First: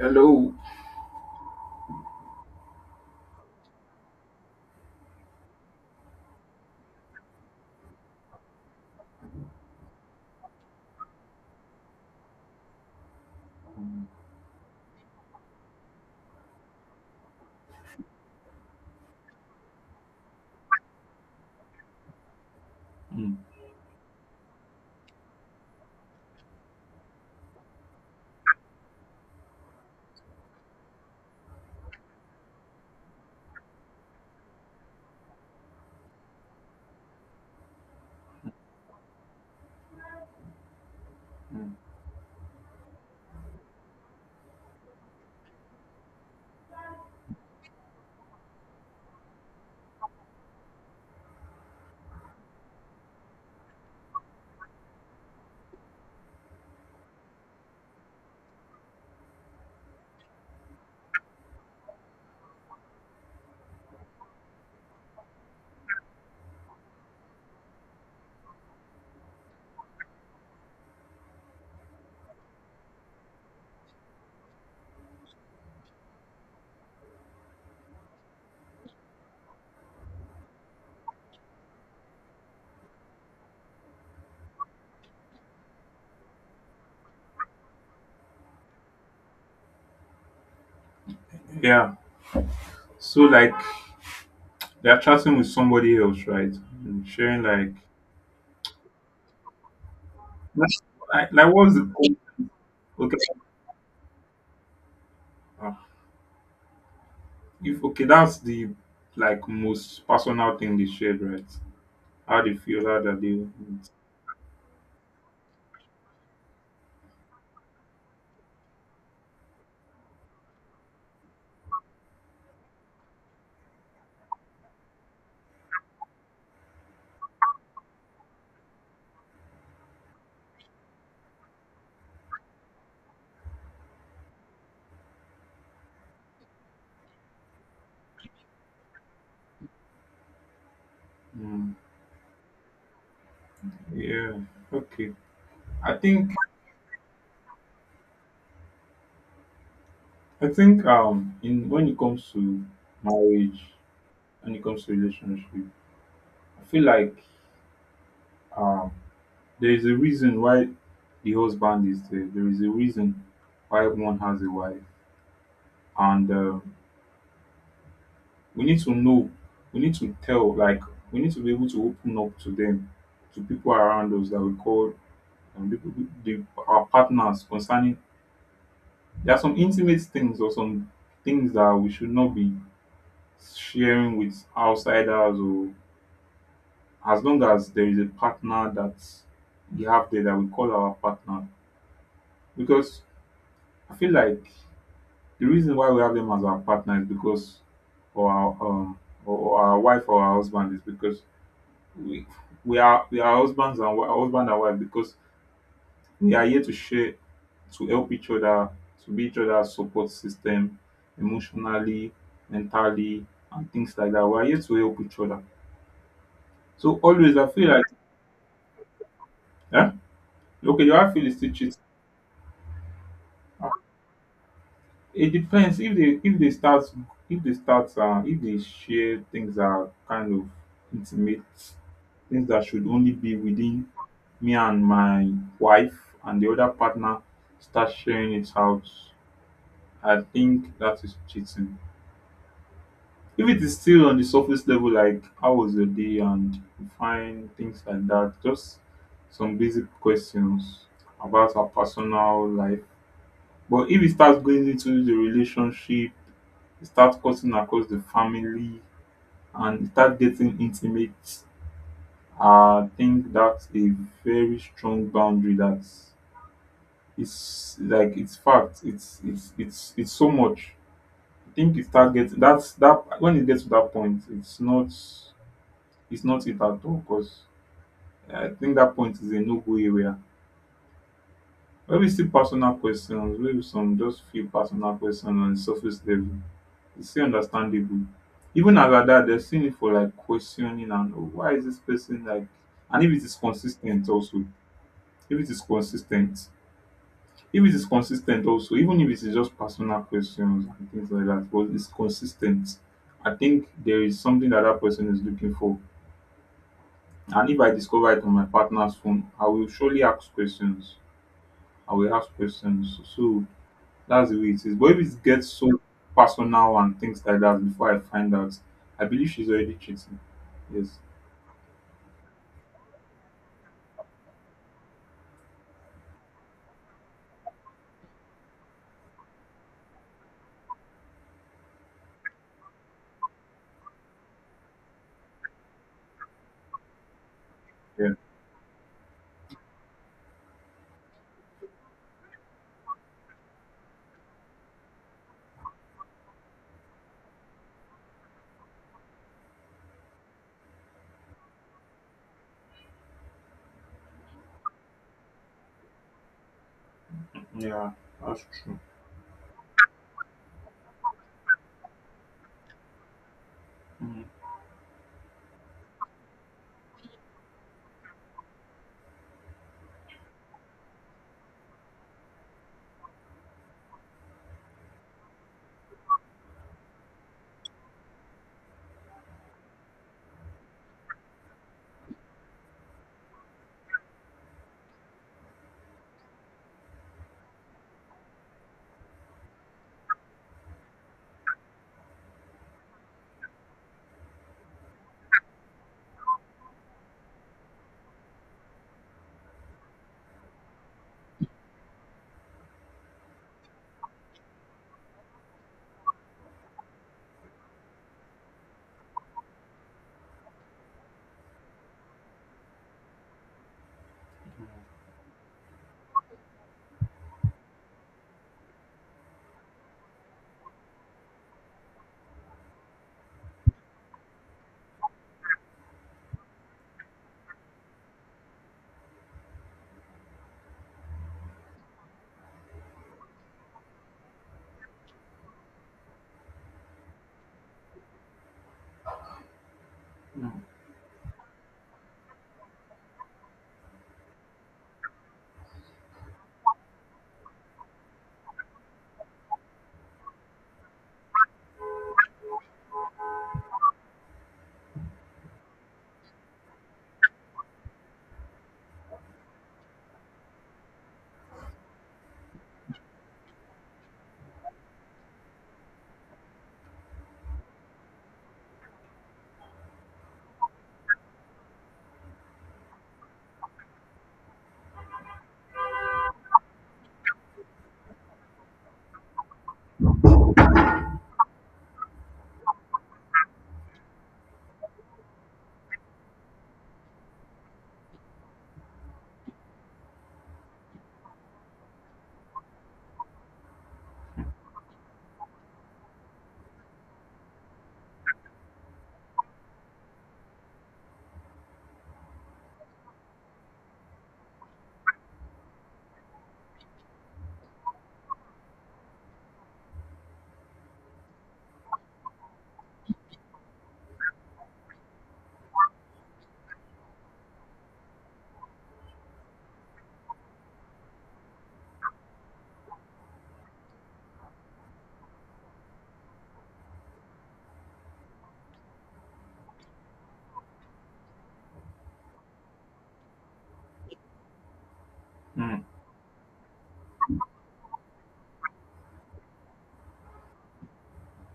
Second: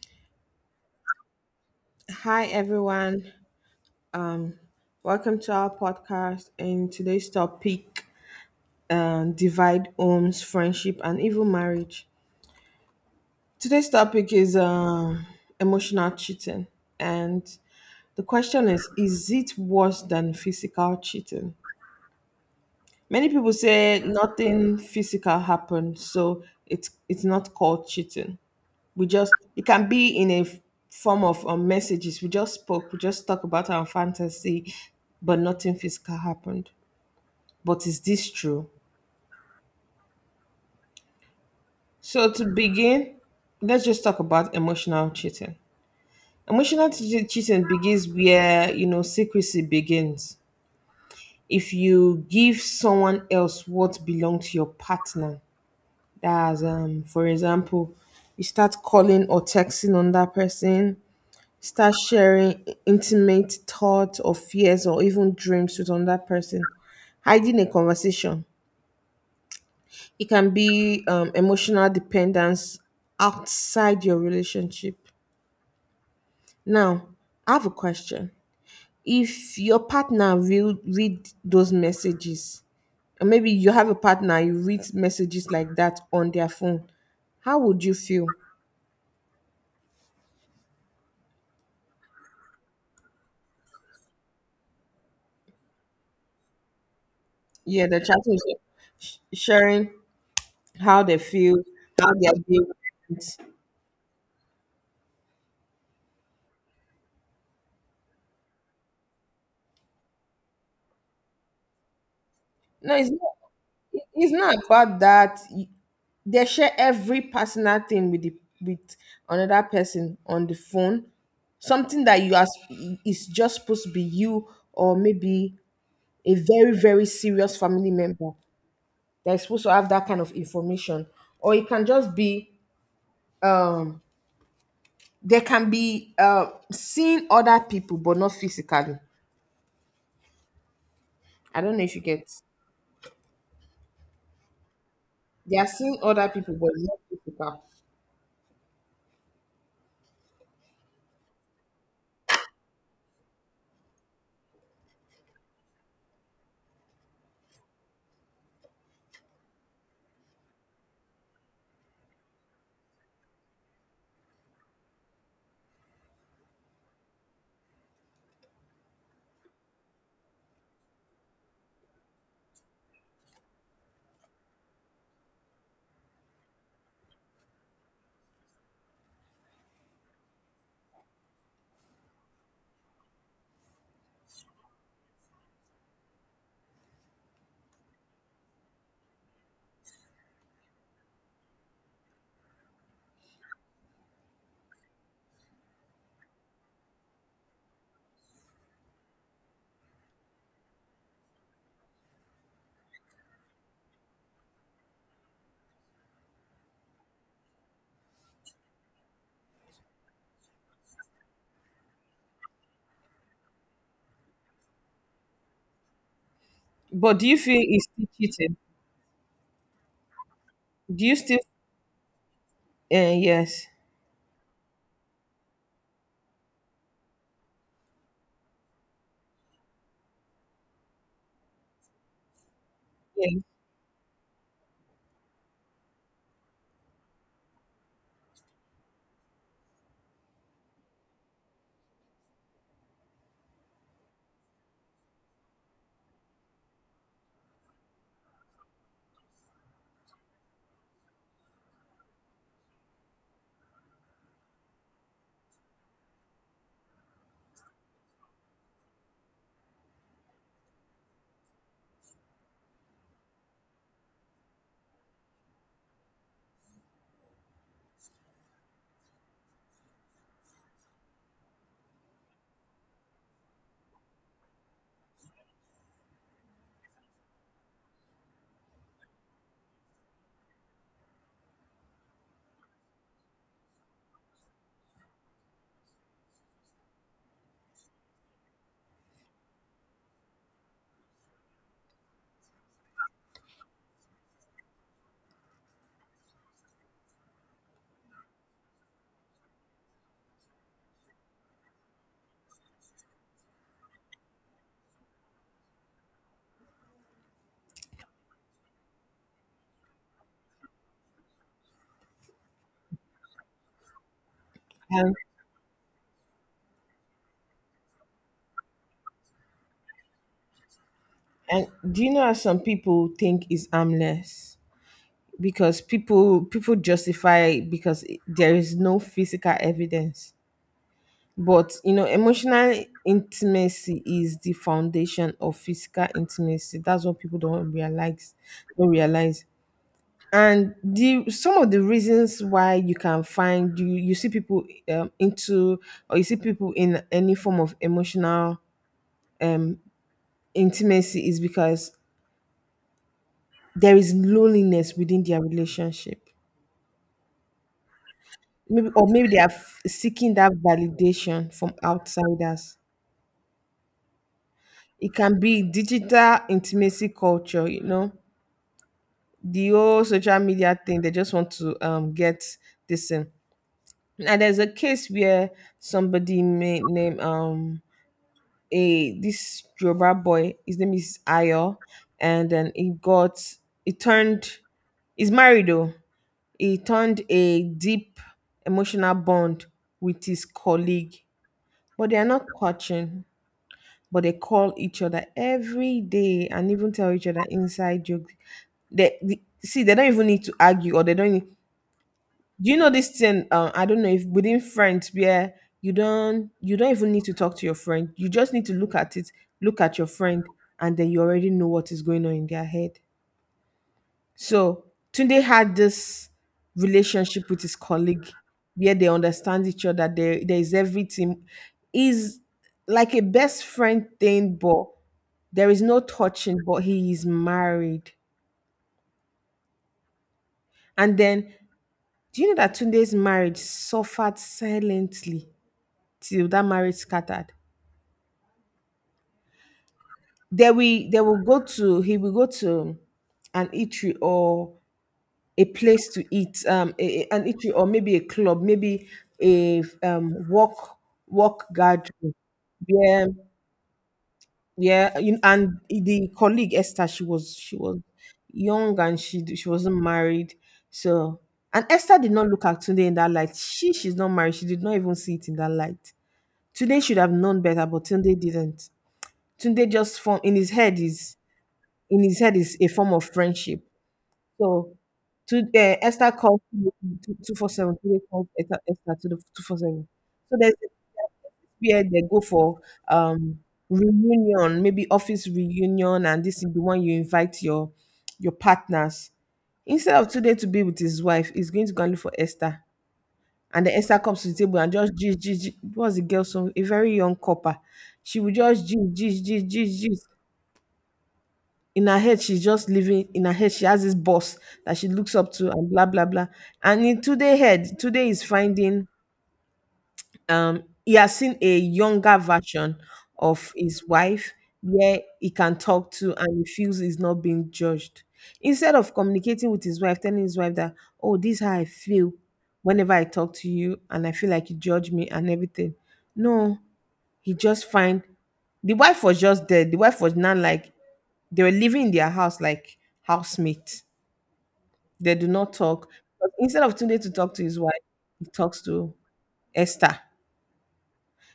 Hello. Hi, everyone. Welcome to our podcast. And today's topic divide homes, friendship, and even marriage. Today's topic is emotional cheating. And the question is it worse than physical cheating? Many Mm. people say nothing physical happened, so it's not called cheating. We just It can be in a form of messages. We just talk about our fantasy, but nothing physical happened. But is this true? Mm. So to begin, let's just talk about emotional cheating. Emotional cheating begins where, you know, secrecy begins. If you give someone else what belongs to your partner, that's, for example, you start calling or texting on that person, start sharing intimate thoughts or fears or even dreams with another person, hiding a conversation. It can be emotional dependence outside your relationship. Now, I have a question. If your partner will read those messages, and maybe you have a partner, you read messages like that on their phone, how would you feel? Yeah. So like, they're chatting with somebody else, right? And sharing like Yeah, the chat is sharing that's- how they like, like feel, what's the how they are co- being. okay. uh, if okay, that's the like most personal thing they shared, right? How they feel, No, how it's that they. not. It's not about that. They share every personal thing with the with another person on the phone. Something that you ask is just supposed to be you, or maybe a very very serious family member that is supposed to have that kind of information. Or it can just be, um they can be, seeing other people but not physically. I Mm. don't know if you get. Yeah. Okay. They are I seeing think other people but not physical. I think in when it comes to marriage, when it comes to relationship, I feel like um there is a reason why the husband is there. There is a reason why one has a wife. And we need to know, we need to tell, like, we need to be able to open up to them, to people around us that we call people, our partners concerning. There are some intimate things or some things that we should not be sharing with outsiders, or as long as there is a partner that we have there that we call our partner. Because I feel like the reason why we have them as our partner is because or our or our wife or our husband is because we we are husbands and wi- husband and wife, because we are here to share, to help each other, to be each other's support system, emotionally, mentally, and things like that. We are here to help each other. So But do always you I feel feel like. it's still cheating? Eh? Okay, your Do wife you feel is still still cheating. Yes. It depends if they start, if they share things that are kind of intimate, things that should only be Yes. within me and my wife, and the other partner start sharing it out. I think that is cheating. If it is still on the surface level, like how was your day and you find things like that, just some basic questions about our personal life. But if it starts going into the relationship, e start cutting across the family, and e start getting intimate, I think that's a very strong boundary that it's like it's fact. It's so much. I think it start getting that's that When it gets to that point, it's not, it's not it at all, because I think that point is a no-go area. Maybe still personal questions, maybe some just few personal questions on the surface level. It's still understandable. Even as a dad, there's seen it for like questioning and, oh, why is this person like, and if it is consistent also. If it is consistent. If it is consistent also, even if it is just personal questions and things like that, but it's consistent, I think there is something that that person is looking for. And if I discover it on my partner's phone, I will surely ask questions. I will ask questions. So that's the way it is. But if And, it gets so personal and things like that before I find out, I believe she's already cheating. Yes. and do you know how some people think is harmless? Because people justify it because it- there is no physical evidence. But you know, emotional intimacy is the foundation of physical intimacy. That's what people don't Yeah. realize. Don't realize. And the some of the reasons why you can find you see people into, or you see people in any form of emotional um intimacy is because there is loneliness within their relationship. Yeah. That's true. Maybe, or maybe they are seeking that validation from outsiders. Mm, It can be digital intimacy culture, you know, the whole social media thing. They just want to get this in. Now there's a case where somebody may name, a this Yoruba boy. His name is Ayo, and then he turned. He's married though. He turned a deep emotional bond with his colleague, but they are not coaching, but they call each other every day and even tell each other inside jokes. See, they don't even need to argue, or they don't Do you know this thing? I don't know if within friends where you don't even need to talk to your friend. You just need to look at it, look at your friend, and then you already know what is going on in their head. So Tunde had this relationship with his colleague where they understand each other. There is everything. Is like a best friend thing, but there is no touching, but he is married. And then do you know that Tunde's marriage suffered silently till that marriage scattered? They will go to He will go to an eatery or a place to eat, an eatery, or maybe a club, maybe a, walk gathering. Yeah, yeah. You- And the colleague Esther, she was young, and she wasn't married, so. And Esther did not look at Tunde in that light. She's not married. She did not even see it in that light. Tunde should have known better, but Tunde didn't. Tunde just form in his head is In his head is a form of friendship. So, to Esther calls 24/7. Today Call Esther, Esther to the 24/7. So there's a period they go for, um reunion, maybe office reunion, and this is the one you invite your partners. Instead of today to be with his wife, he's going to go and look for Esther. And then Esther comes to the table and just gist, gist, gist. What's the girl song? A very young copper. She will just gist, gist, gist, gist, gist. In her head, she's just living in her head. She has this boss that she looks up to and blah blah blah. And in today head, today is finding, he has seen a younger version of his wife where he can talk to, and he feels he's not being judged. Instead of communicating with his wife, telling his wife that, oh, this is how I feel whenever I talk to you, and I feel like you judge me and everything. No, he just find. The wife was just there. The wife was not like. They were living in their house like housemates. They do not mm, talk. But instead of Tunde to talk to his wife, he talks to Esther.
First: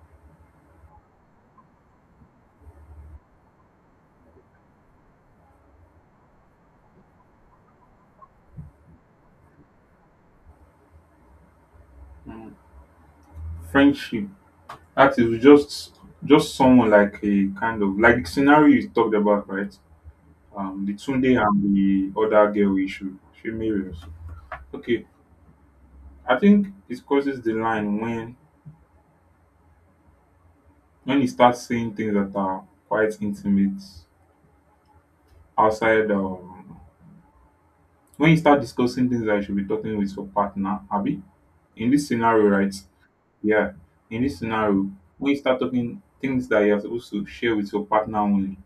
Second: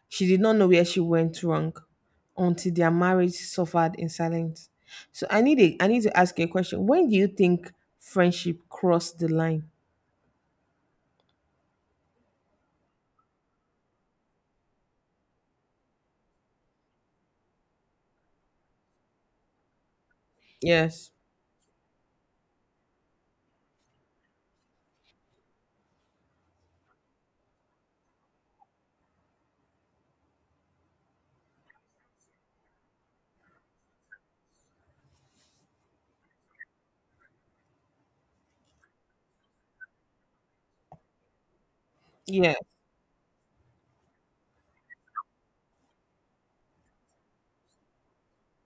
She did not know where she went wrong until their marriage suffered in silence. So I need a, I need to ask you a question. When do you think friendship crossed the line? mm. Friendship. That is just someone, like a kind of like the scenario you talked about, right? The Yes. Tunde and the other girl issue. She married us. Okay. I think it crosses the line when you start saying things that are quite intimate outside when you start discussing things that you should be talking with your partner, Abby, in this scenario, Yeah. right? Yeah, in this scenario, when you start talking things that you're supposed to share with your partner only,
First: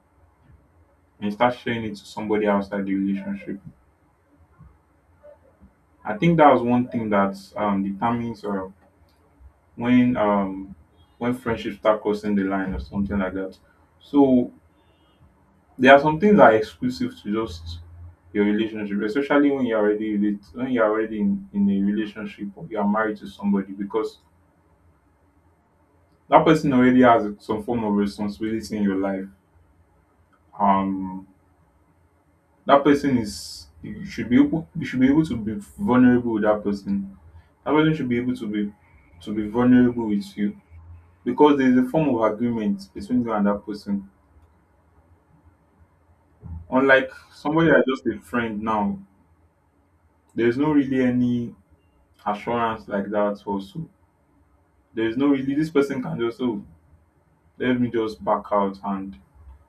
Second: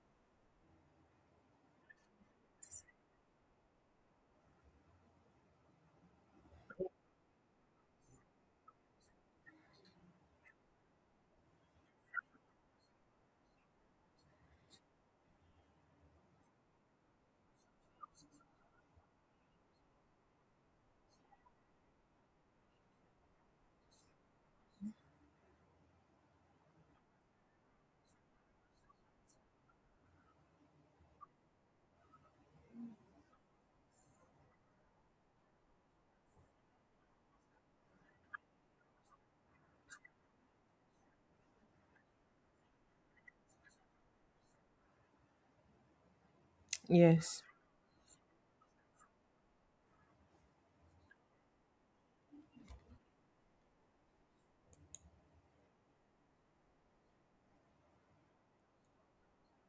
and you start sharing it to somebody outside the relationship, I think that was one thing that determines when um, when friendships start crossing the line or something like that. So there are some things that are exclusive to just your relationship, especially when you're already when you're already in a relationship, or you are married to somebody, because that person already has some form of responsibility in your life. Um, that person is, you should be able, you should be able to be vulnerable with that person. That person should be able to be vulnerable with you, because there is a form of agreement between you and that person. Unlike Yes. somebody that's just a friend now, there is no really any assurance like that. Also, there is no really, this person can just, oh, let me just back out. And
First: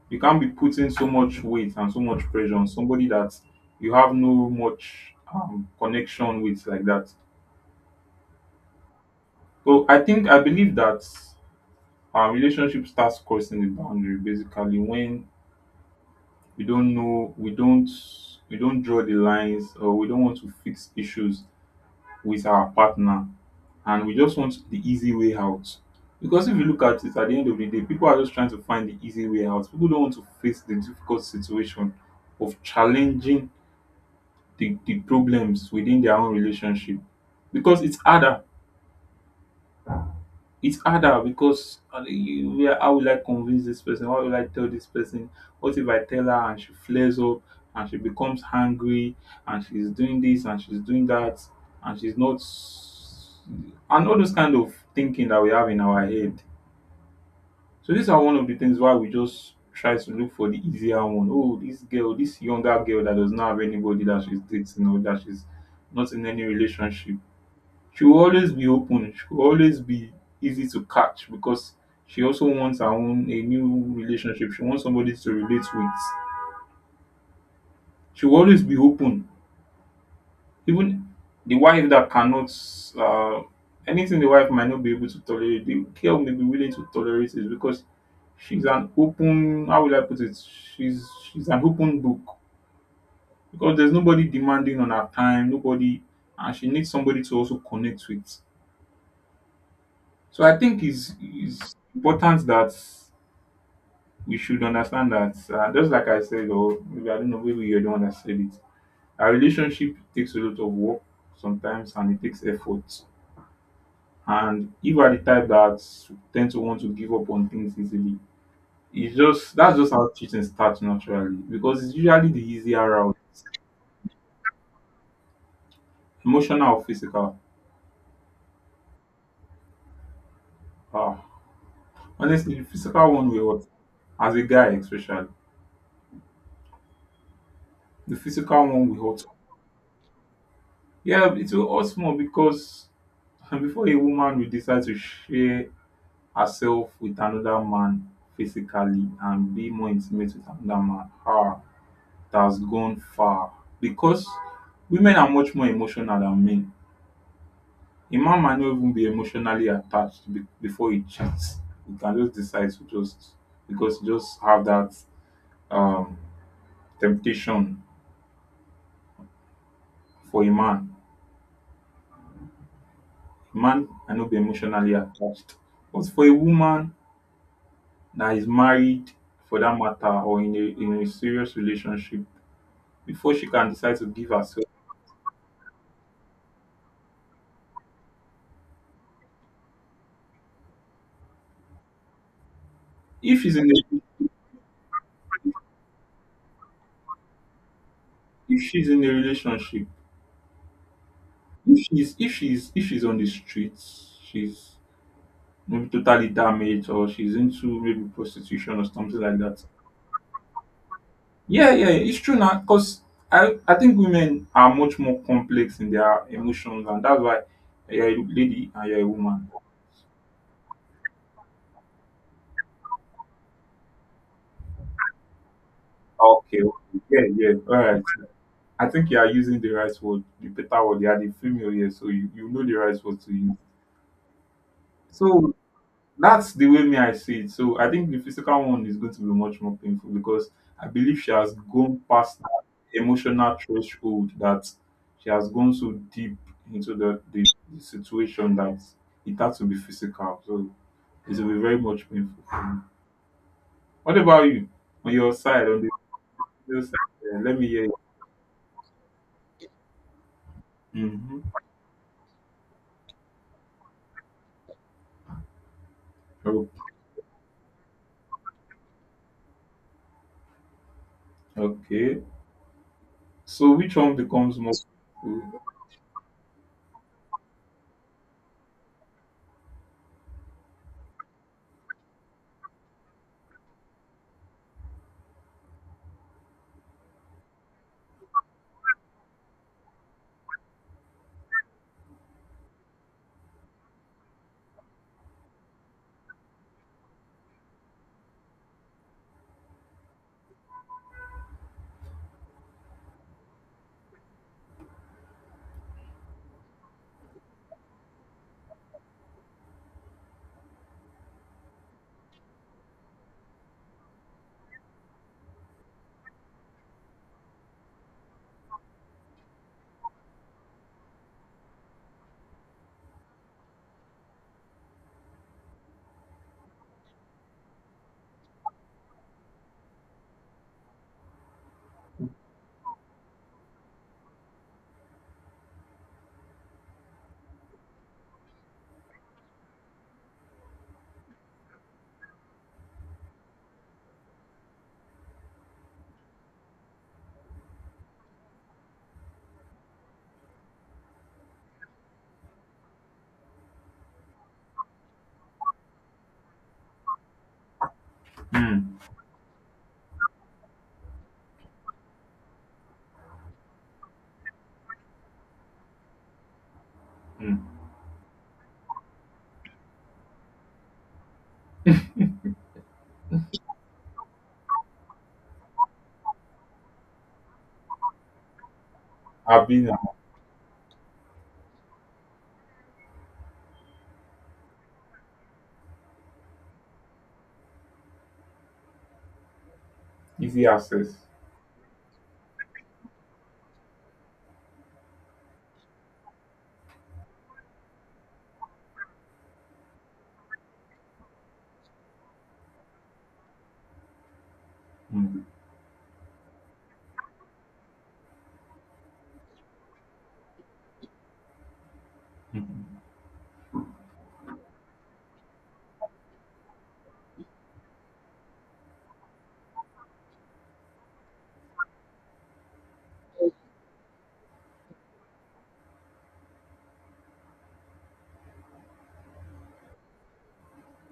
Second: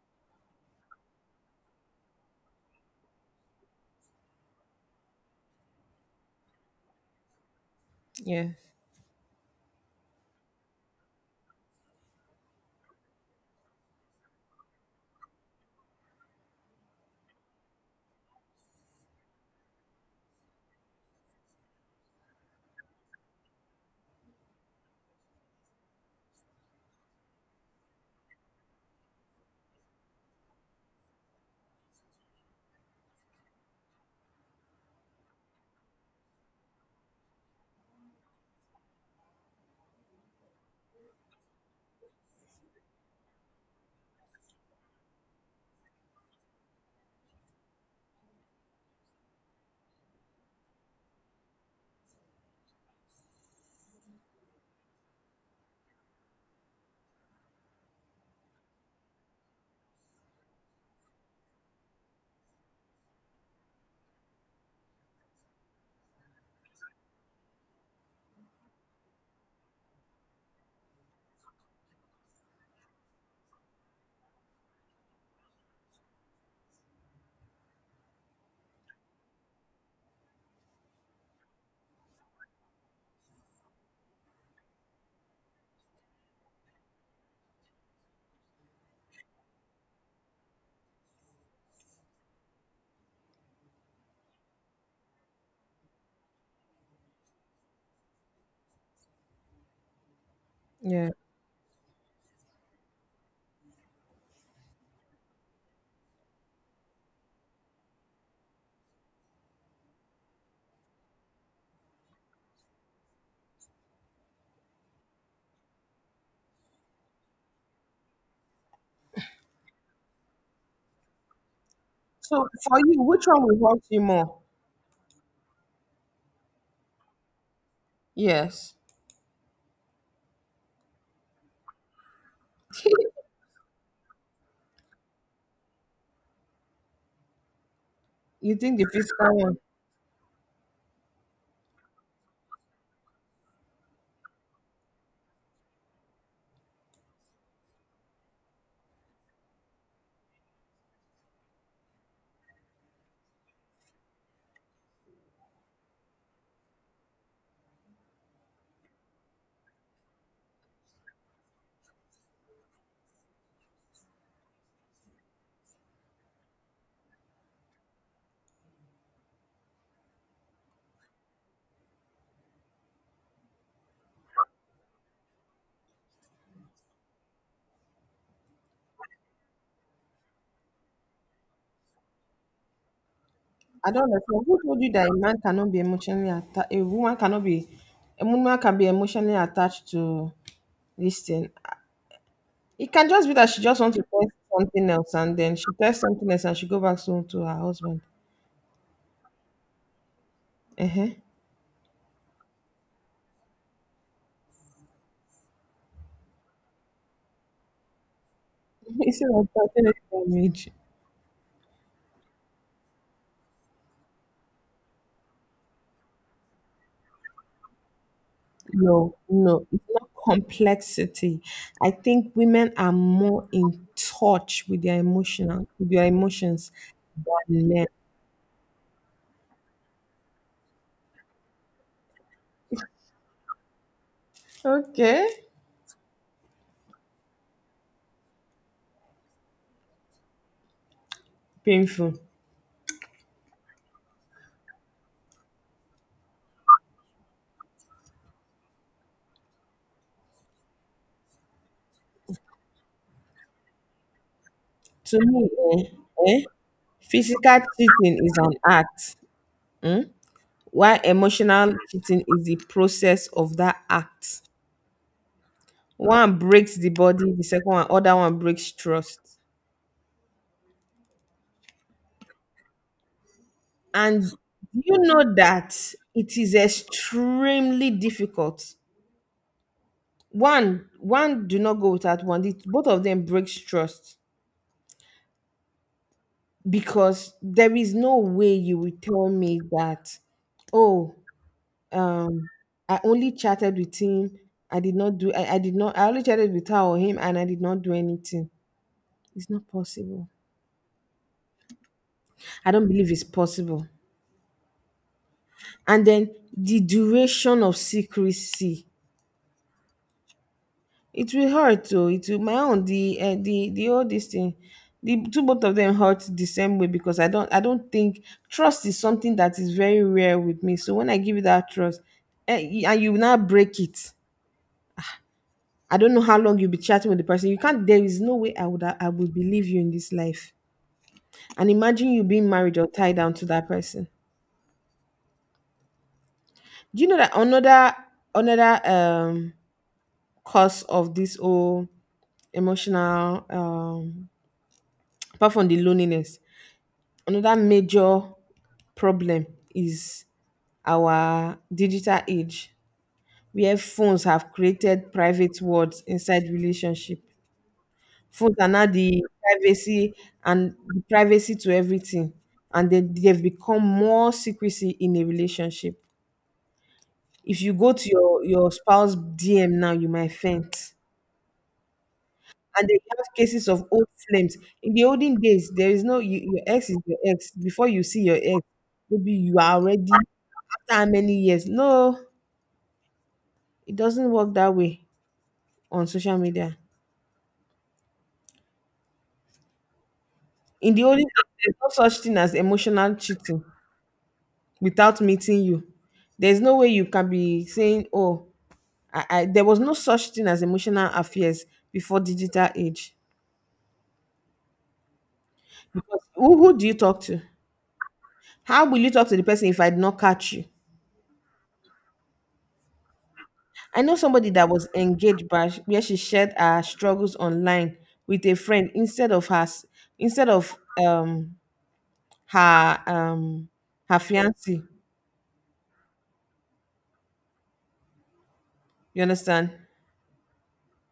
you can't be putting so much weight and so much pressure on somebody that you have no much connection with like that. Yes. So I think, I believe that our relationship starts crossing the boundary basically when we don't know we don't we don't draw the lines, or we don't want to fix issues with our partner, and we just want the easy way out. Because if you look at it at the end of the day, people are just trying to find the easy way out. People don't want to face the difficult situation of challenging the problems within their own relationship because it's harder. It's harder because how will I convince this person? How will I tell this person? What if I tell her and she flares up, and she becomes angry, and she's doing this and she's doing that, and she's not, and all those kind of thinking that we have in our head. So these are one of the things why we just try to look for the easier one. Oh, this girl, this younger girl that does not have anybody that she's dating, or that she's not in any relationship, she will always be open, she will always be easy to catch, because she also wants her own a new relationship. She wants somebody to relate with. She will always be open. Even the wife that cannot uh, anything the wife might not be able to tolerate, the girl may be willing to tolerate it because she's an open, how will I put it? She's an open book. Because there's nobody demanding on her time, nobody, and she needs somebody to also connect with. So I think Yeah. It's important that we should understand that just like I said, or maybe I don't know, maybe you're the one that said it. A relationship takes a lot of work sometimes, and it takes effort. And if you are the type that tend to want to give up on things easily, it's just, that's just how cheating starts naturally, because it's usually the So for easier you, route, which one will hurt you more? emotional or physical. Yes. Ah, honestly, the physical one will hurt, as a guy, especially the You physical think the one will hurt. physical one? Yeah, it will hurt more because before a woman will decide to share herself with another man physically and be more intimate with another man. Ah, that's gone far. Because women are much more emotional than men. A man might not even be emotionally attached before he cheats. He can just decide to just, because he just have that um temptation. For a man, a man might not be emotionally attached. But for a woman that is married, for that matter, or in a serious relationship, before she can I decide don't to give understand. Who herself. told you that a man cannot be emotionally attached? A woman cannot be. A woman can be emotionally attached to this thing. It can just be If that she's she in just a, wants to test something else, and then she tests something else, and she go back soon to her husband. if she's in a relationship, Uh-huh. If she's on the streets, she's maybe totally damaged, or she's into maybe prostitution or something It's like not that. attachment damage. Yeah, yeah, it's true now, because I think women are much more complex in their emotions, and that's why you're a lady and you're a No, woman. no, it's not complexity. I think women are more in touch with their emotional, with their Okay, emotions okay, yeah, yeah, than all men. right. I think you are using the right word, the better word. You are the female here, so you know the right word to use. Okay. So that's the way me I see it. So I think the physical one is going to be much more painful because I believe she has gone Painful past that emotional threshold, that she has gone so deep into the situation that it had to be physical. So it will be very much painful for me. What about you? On to your me. side, on Eh? the Eh? female side, eh, let Physical me hear you. cheating is an act, mm, while Hmm. emotional cheating is the process of that act. One Oh, breaks the body, the second one, other one breaks trust. okay. So which one And becomes more you know painful? that it is extremely difficult. One do not go without one. The- both of them breaks trust because there is no way you will tell me that, oh, um I only chatted with him. I did not. I only chatted with her or him, and I did not do anything. It's not possible. I don't believe it's possible. And then the duration of secrecy. It will hurt though. It will. My own the, the all this thing. The two, both of them hurt the same way because I don't think trust is something that is very rare with me. So when I give you that trust, eh, and you now break it. I don't know how long you'll be chatting with the person. You can't. There is no way I would believe you in this life. And imagine you being married or tied down to that person. Do you know that another, cause of this whole emotional, apart from the loneliness, another major problem is our digital age where phones have created private worlds inside relationship. Phones are now Mm, the privacy, and the privacy to everything, and then they've become more secrecy in a relationship. If you mm. go to your spouse DM now, you might faint. And they have cases of old flames. In the olden days, there is no you, your ex is your ex. Before you see your ex, maybe you I've are already after how many years? No, it doesn't work that way on social media. easy In the access. olden days, there's no such thing as emotional cheating. Without meeting you. There's no way you can be saying, "Oh, I there was no such thing as emotional affairs before digital age." Mm. Because who do you talk to? How will you talk to the person if I did not catch you? I know somebody that was engaged, but sh- where she shared her struggles online with a friend instead of her instead of um her um her fiance. You understand?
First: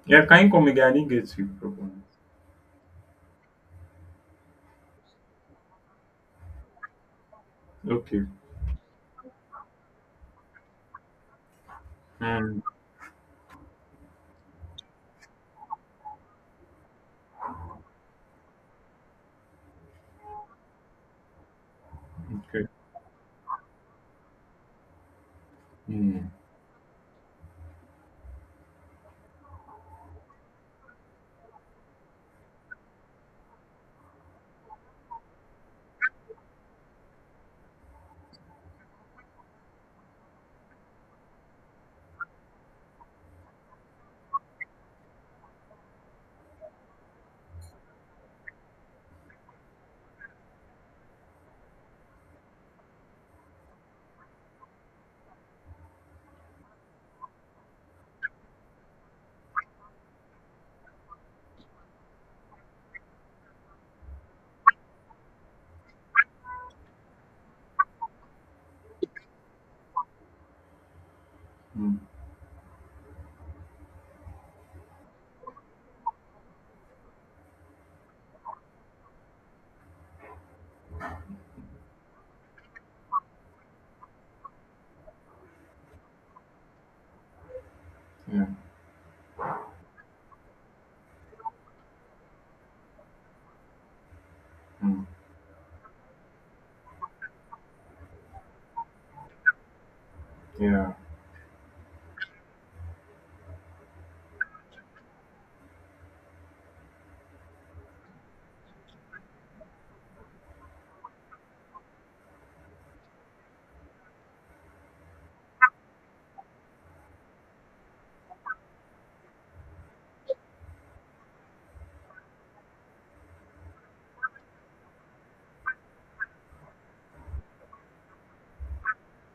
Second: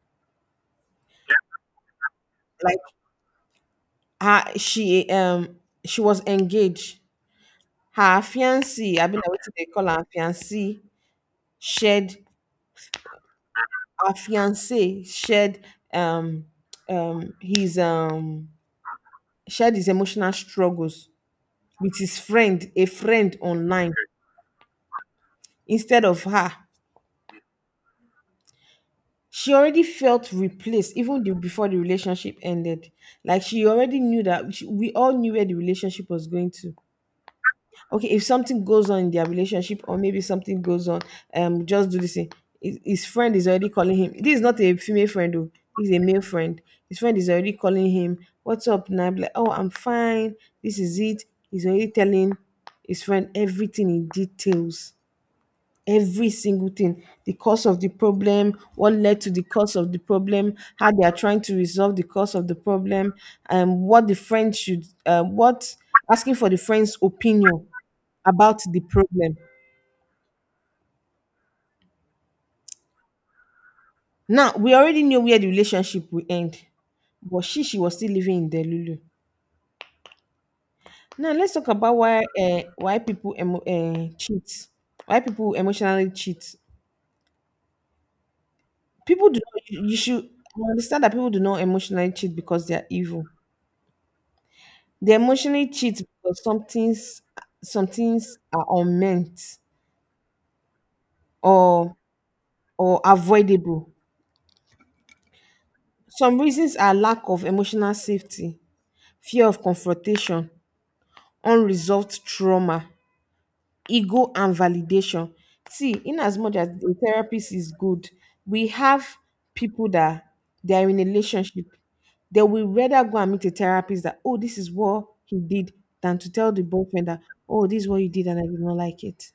Yeah, can you come again? I didn't get you properly. Like her, she was engaged. Her Okay. fiancé, I mean, what they call her fiancé, shared Mm, her fiancé shared, um um his um his emotional struggles with his okay. friend, a friend online, instead of Mm, her. She already felt replaced even before the relationship ended. Like she already knew that we all knew where the relationship was going to. Okay, if something goes on in their relationship, or maybe something goes on, just do this thing, his friend is already calling him. This is not a female friend though, he's a male friend. His friend is already calling him, what's up now? Be like, oh, I'm fine, this is it. He's already telling his friend everything in details, every single thing: the cause of the problem, what led to the cause of the problem, how they are trying to resolve the cause of the problem, and what the friend should what asking for the friend's opinion about the problem. mm, Now we already knew where the relationship will end, but she was still living in Delulu. Now let's talk about why people cheat, why people emotionally cheat. yeah. People do not, you should understand that people do not emotionally cheat because they are evil. Mm, They emotionally cheat because some things are unmeant yeah. or or avoidable. Some reasons are lack of emotional safety, fear of confrontation, unresolved trauma, ego and validation. See, in as much as the therapist is good, we have people that they are in a relationship. They will rather go and meet a therapist that, oh, this is what he did, than to tell the boyfriend that, oh, this is what you did and I did not like it.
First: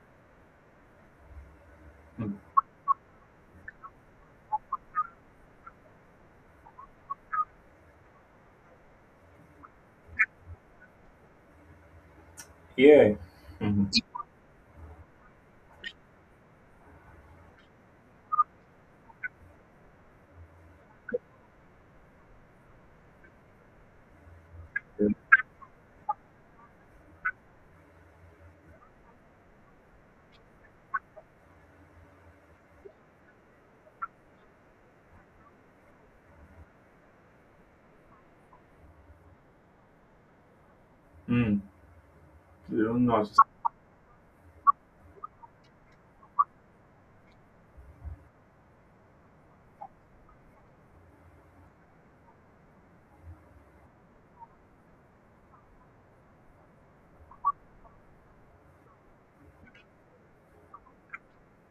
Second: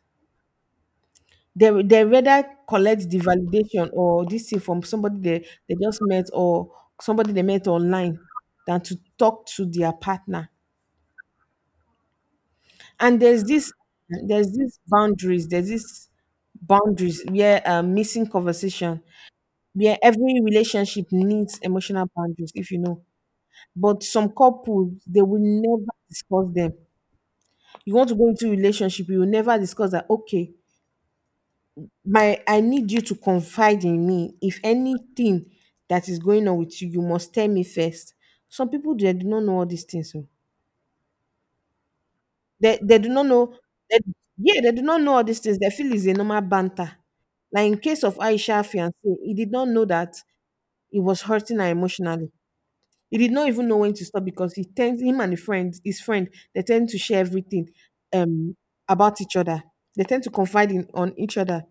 They Mm, rather collect the validation or this thing from somebody they just met, or somebody they met online, than to talk to their partner. yeah. And there's this, Mm, there's this boundaries, there's this boundaries where, missing conversation, where every relationship needs emotional boundaries, if you know. But some couples, they will never discuss them. You want to go into a relationship, you will never discuss that. Okay, my, I need you to confide in me. If anything that is going on with you, you must tell me first. Some people, they do not know all these things, oh. mm. They You they don't do know how not to. know that, yeah, they do not know all these things. They feel it's a normal banter. Like in case of Aisha fiance, he did not know that it was hurting her emotionally. He did not even know when to stop, because he tends him and a friend, his friend, they tend to share everything um about each other. They tend to confide in on each other,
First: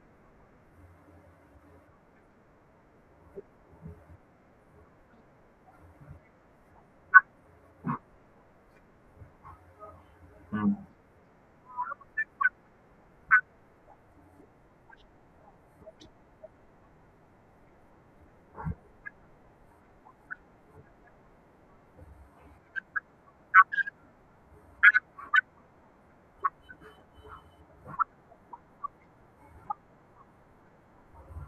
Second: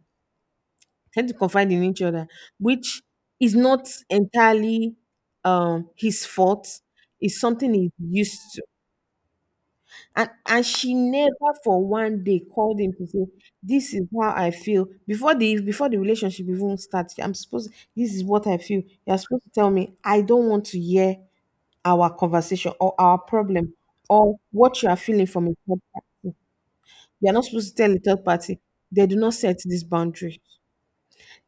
tend to confide in each other, which is not entirely his fault. It's something he's used. And Mm, she never for one day called him to say, this is how I feel. Before the relationship even starts, I'm supposed, this is what I feel. You're supposed to tell me, I don't want to hear our conversation or our problem or what you are feeling from a third party. You're not supposed to tell a third party. They do not set this boundary.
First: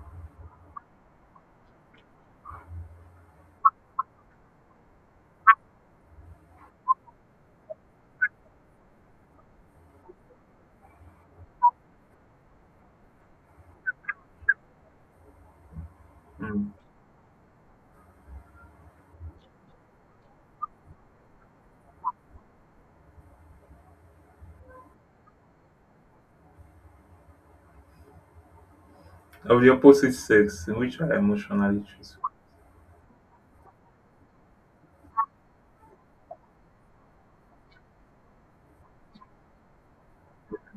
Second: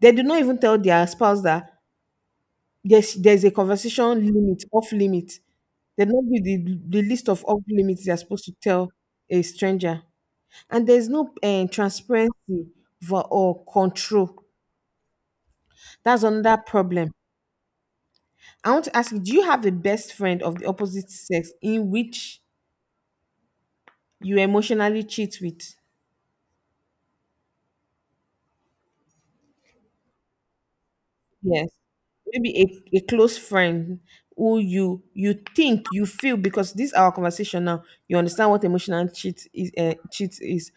They do not even tell their spouse that there's a conversation limit, off limit. They do not give the list of off limits they are supposed to tell a stranger. And there's no transparency for, or control. That's another mm. problem. I want to ask you, do you have a best friend of the opposite sex in which you emotionally cheat with? Of the opposite sex, in which are Yes. emotionally truthful. Maybe a close friend who you think you feel, because this is our conversation now. You understand what emotional cheat is,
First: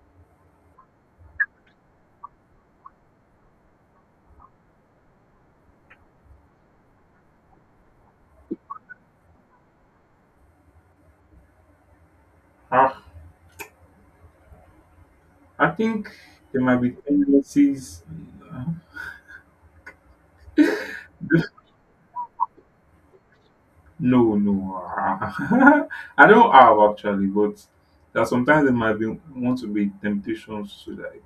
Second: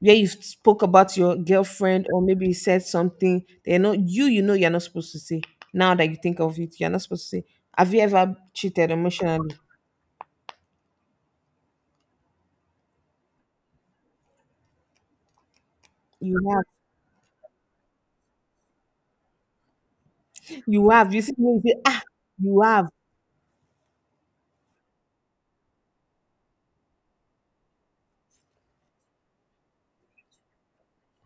where you spoke about your girlfriend, or maybe you said something that you know you know you're not supposed to say, now that you think of it, you're not supposed to say. Have you ever cheated emotionally? Ah, I think You there have. might be tendencies. uh, You have. You see, you say ah, you have. No, no. Ah. I don't have actually, but that sometimes there might be want to be temptations to like.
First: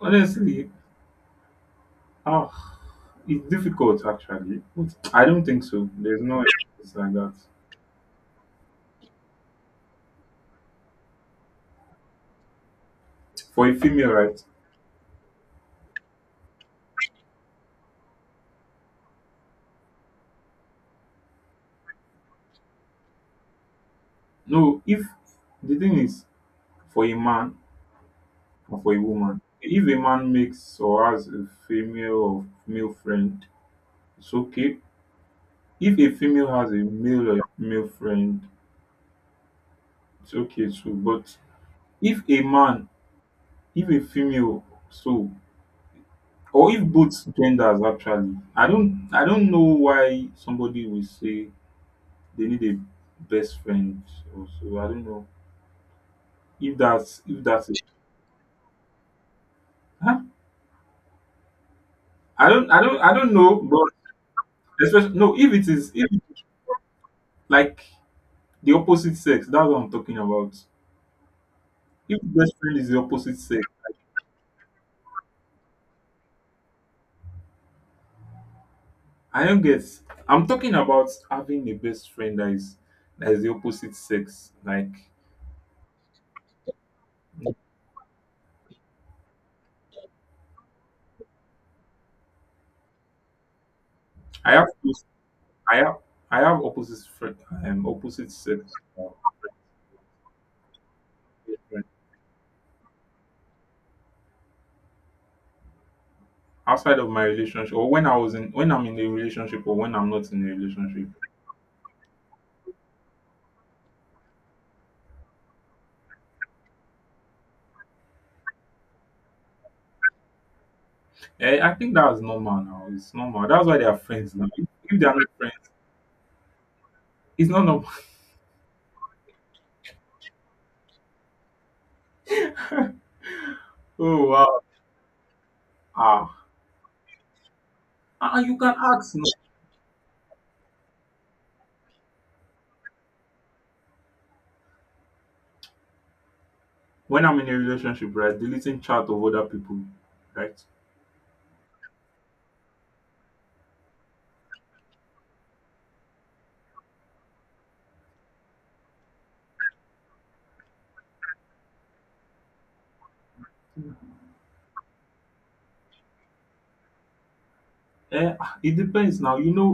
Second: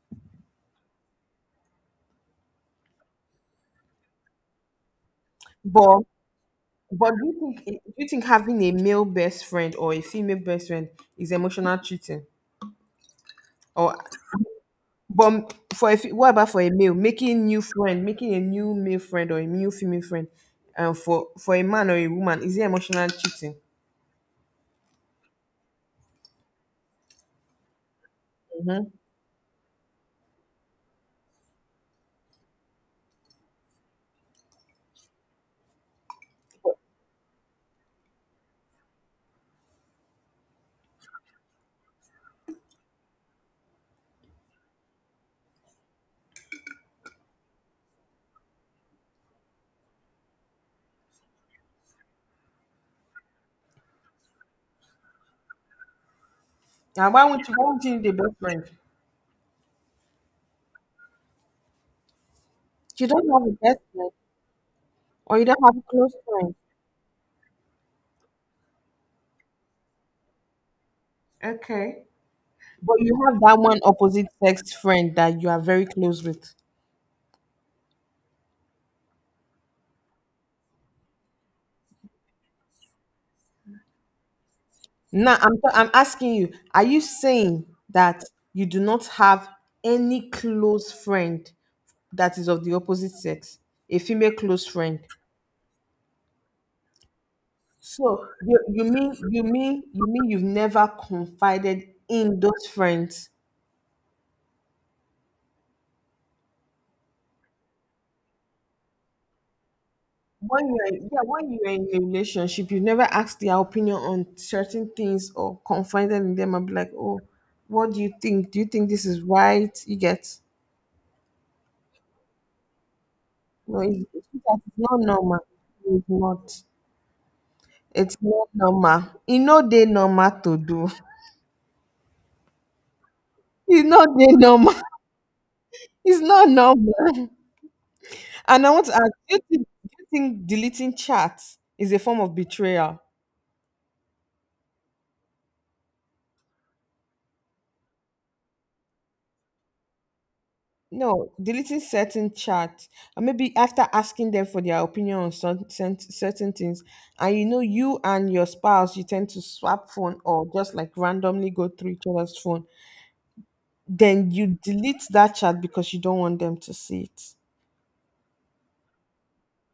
Honestly, oh, it's difficult actually. But I don't think so. but There's no it's but like do that. you think, do you think having a male best friend or a female best friend is emotional cheating? For a Or, female, right? but for what about for a male making new friend, making a new male friend or a new female friend, for a man or a woman, is it emotional cheating? No, if the thing is, for a man or for a woman, if a man makes or has a female or male friend, it's okay. If a female has a male or male friend, it's okay too. But if a man, if a female, so or if both genders actually, I don't know why somebody will say they need a best friend also. I don't know if Now, that's if why that's it. won't you need a best friend? Huh? I don't I don't You I don't don't have a know, best friend, but especially no or you if don't it have a is if, close friend? like, the opposite sex. That's what I'm talking about. Okay, If best friend is the but you opposite have that sex, one opposite sex friend that you are very close with. I don't get. I'm talking about having a best friend that is the opposite sex. Like, Now, I'm, I'm asking you, are you saying that you do not have any close friend that is of the opposite sex, a female I close have friend? I have opposite friend, So, opposite You, sex you uh, mean, you mean you've never best friend confided in those friends? outside of my relationship, or when I was in when I'm in a relationship, or when I'm not in a When you're, relationship. yeah, when you're in a relationship, you never ask their opinion on certain things or confided in them and be like, oh, what do you think? Do you think this is right? You get, Yeah, I think that's normal now. It's normal. That's why no, they are it's, friends now. If it's if not they are not normal. friends, It's not. it's not normal. It's not normal. You know they normal to do. It's not Oh, they wow. normal. It's Ah. not normal. Ah, ah, you And I can want to ask, ask now. Do you think deleting chats is a form of betrayal? When I'm in a relationship, right? Deleting chat of other people, right? No, deleting certain chats, and maybe after asking them for their opinion on certain certain things, and you know, you and your spouse, you tend to swap phone, or just like randomly go through each other's phone. Then you delete that chat because you don't want them to see it. Eh, ah, it depends now. You know,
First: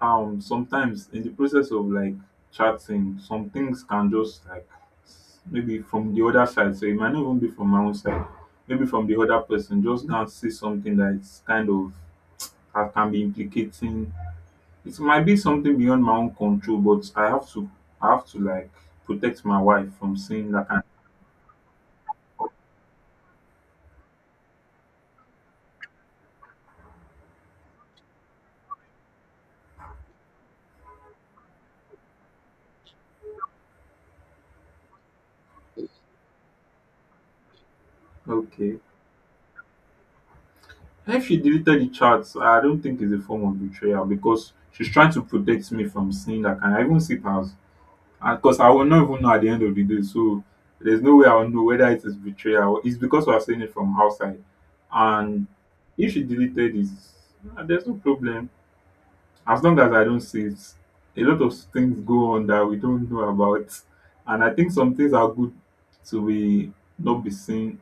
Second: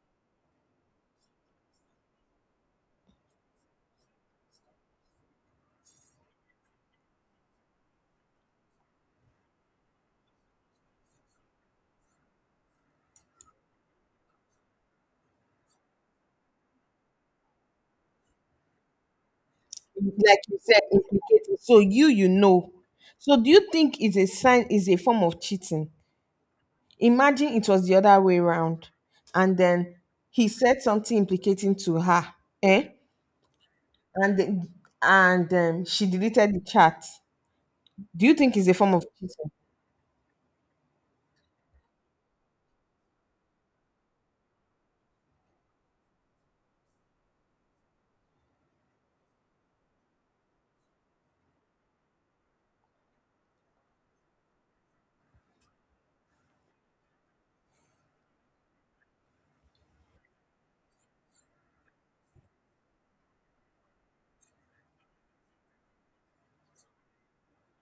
sometimes in the process of like chatting, some things can just like maybe from the other side. So it might not even be from my own side. Maybe from the other person, just can see something that's kind of, that can be implicating. It might be something beyond my own control, but I have to like protect my wife from Like seeing you that said, kind. implicating. So you know. So do you think is a sign, is a form of cheating? Imagine it was the other way around, and then he said something implicating to her. Eh? And she deleted the chat. Do you think it's a Okay. form of cheating? If she deleted the chats, I don't think it's a form of betrayal, because she's trying to protect me from seeing that kind. I even see it as, because I will not even know at the end of the day. So there's no way I'll know whether it is betrayal. It's because we're seeing it from outside. And if she deleted it, ah, there's no problem, as long as I don't see it. A lot of things go on that we don't know about. And I think some things are good to be not be seen,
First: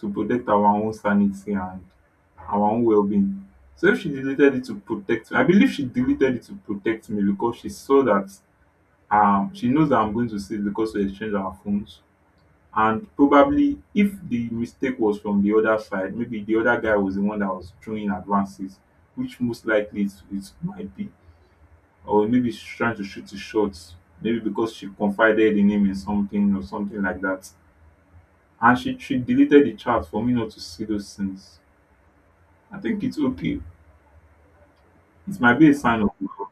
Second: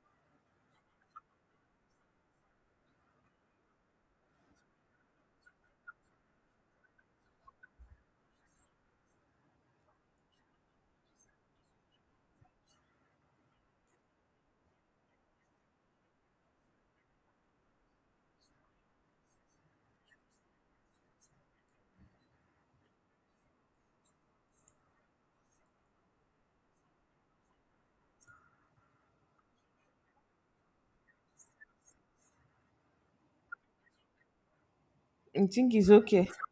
to protect our own sanity and our own well being. So if she deleted it to protect me, I believe she deleted it to protect me, because she saw that, she knows that I'm going to see it because we exchange our phones. And probably if the mistake was from the other side, maybe the other guy was the one that was throwing advances, which most likely it might be. Or maybe she's trying to shoot it short. Maybe because she confided in him in something or something like that. And she deleted the chat for me not to see those things. I think it's okay. It I might be a think it's sign of okay. love.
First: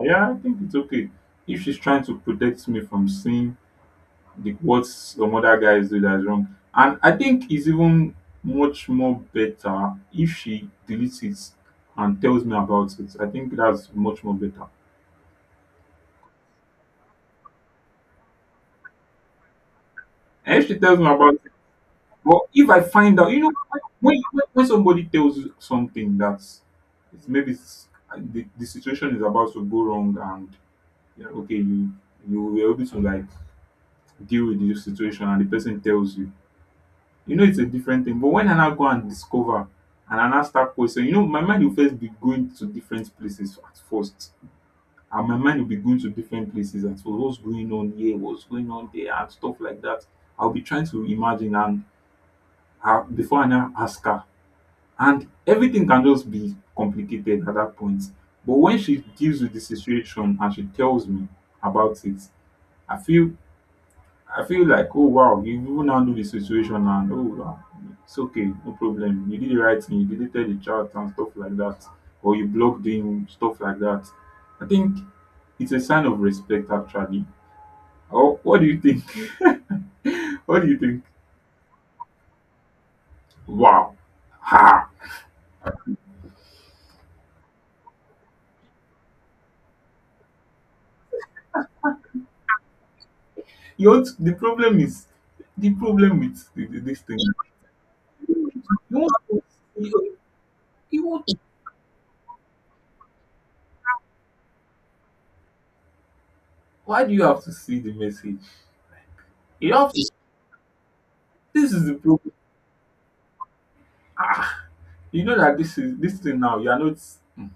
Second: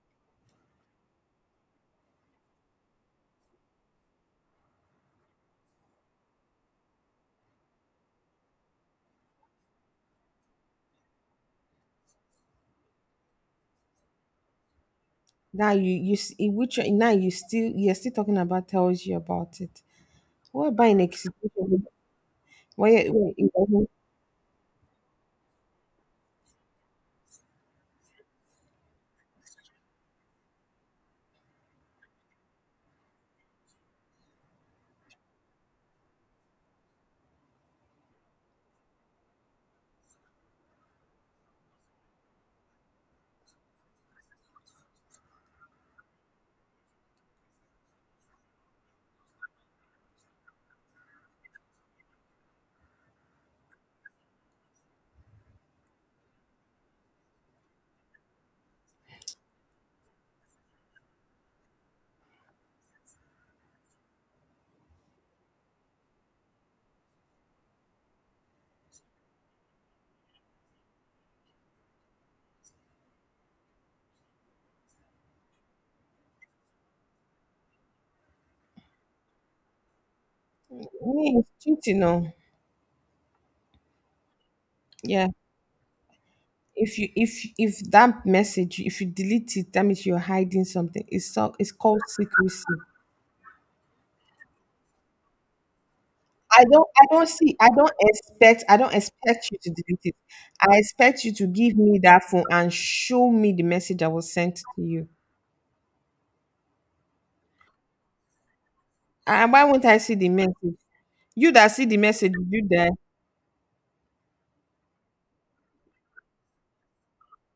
Yeah, I think it's okay. If she's trying to protect me from seeing what some other guys do, that's wrong. And I think it's even much more better if she deletes it and tells me about it. I think that's much more better. Now you in which now you still, you're still talking about tells you about it. And What if she about tells in me a about. situation But if I find out, where you know, it doesn't- when somebody tells you something that's, it's maybe it's, the situation is about to go wrong, and you're like, okay, you were able to like deal with the situation, and the person tells you, you know, it's a different thing. But when I now go and discover, and I now start questioning, you know, my mind will first be going to different places at first. And my mind will be going to different places at first. What's going on here? What's going on there? And stuff like that. I'll be trying to imagine, and before I now ask her, and everything can just be complicated at that point. But when she deals with the situation and she tells me about it, i feel I feel like, oh wow, you even handle the situation. And oh wow, it's okay, no problem, you did the right thing, you deleted the chat and stuff like that, or you blocked him, stuff like that. I think it's a sign of respect, actually. Or what do you think? What do you think? yeah, it's cheating? No, Wow. Ha. yeah. If you, if that message, if you delete it, that means you're hiding something. It's, so it's called secrecy. You want, the problem is, the problem with I don't this I thing. don't see, I don't You want to? expect you to Even delete it. I you, expect want? you to give me that phone and show me the message that was sent to you. Why do you have to see the message? And why You won't have I to, see the message? You that this see is the the problem. message, did you die. You know that this is this thing now. You are not. Mm.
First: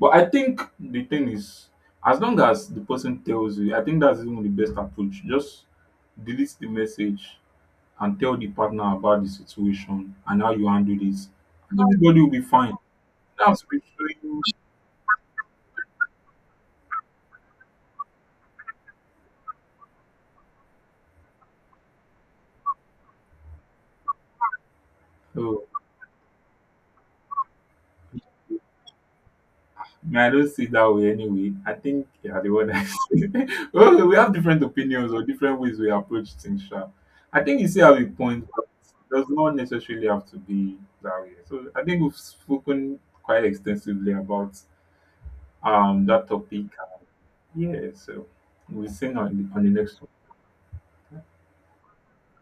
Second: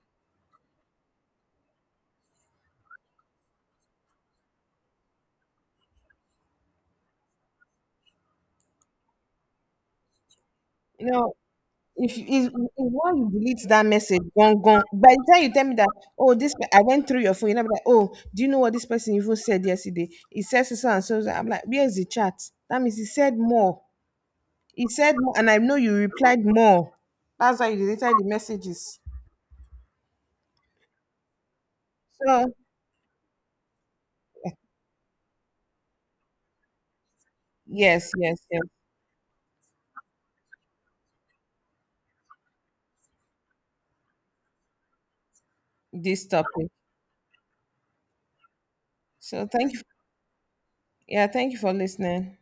But I think the thing is, as long as the person tells you, I think that's even the best approach. Just delete the message and tell the partner about the situation and how you handle You it. know, if Everybody will be if fine. when you That's. delete that message, gone, gone. By the time you tell me that, oh, this pe-, I went through your phone, you know, be like, oh, do you know what this person even said yesterday? He says so so and so. So," I'm like, where's the chat? That means he said more. He said more, and I know you replied more. That's why you deleted the messages. No, I don't see it that way anyway. I think you are the So one that well, we have different opinions or different ways we approach things. Sha. I think you see how we yes, yes, point, yes. but it does not necessarily have to be that way. So I think we've spoken quite extensively about that This topic. topic. Yeah, so we'll see So on on the thank you. next Yeah, thank you for listening.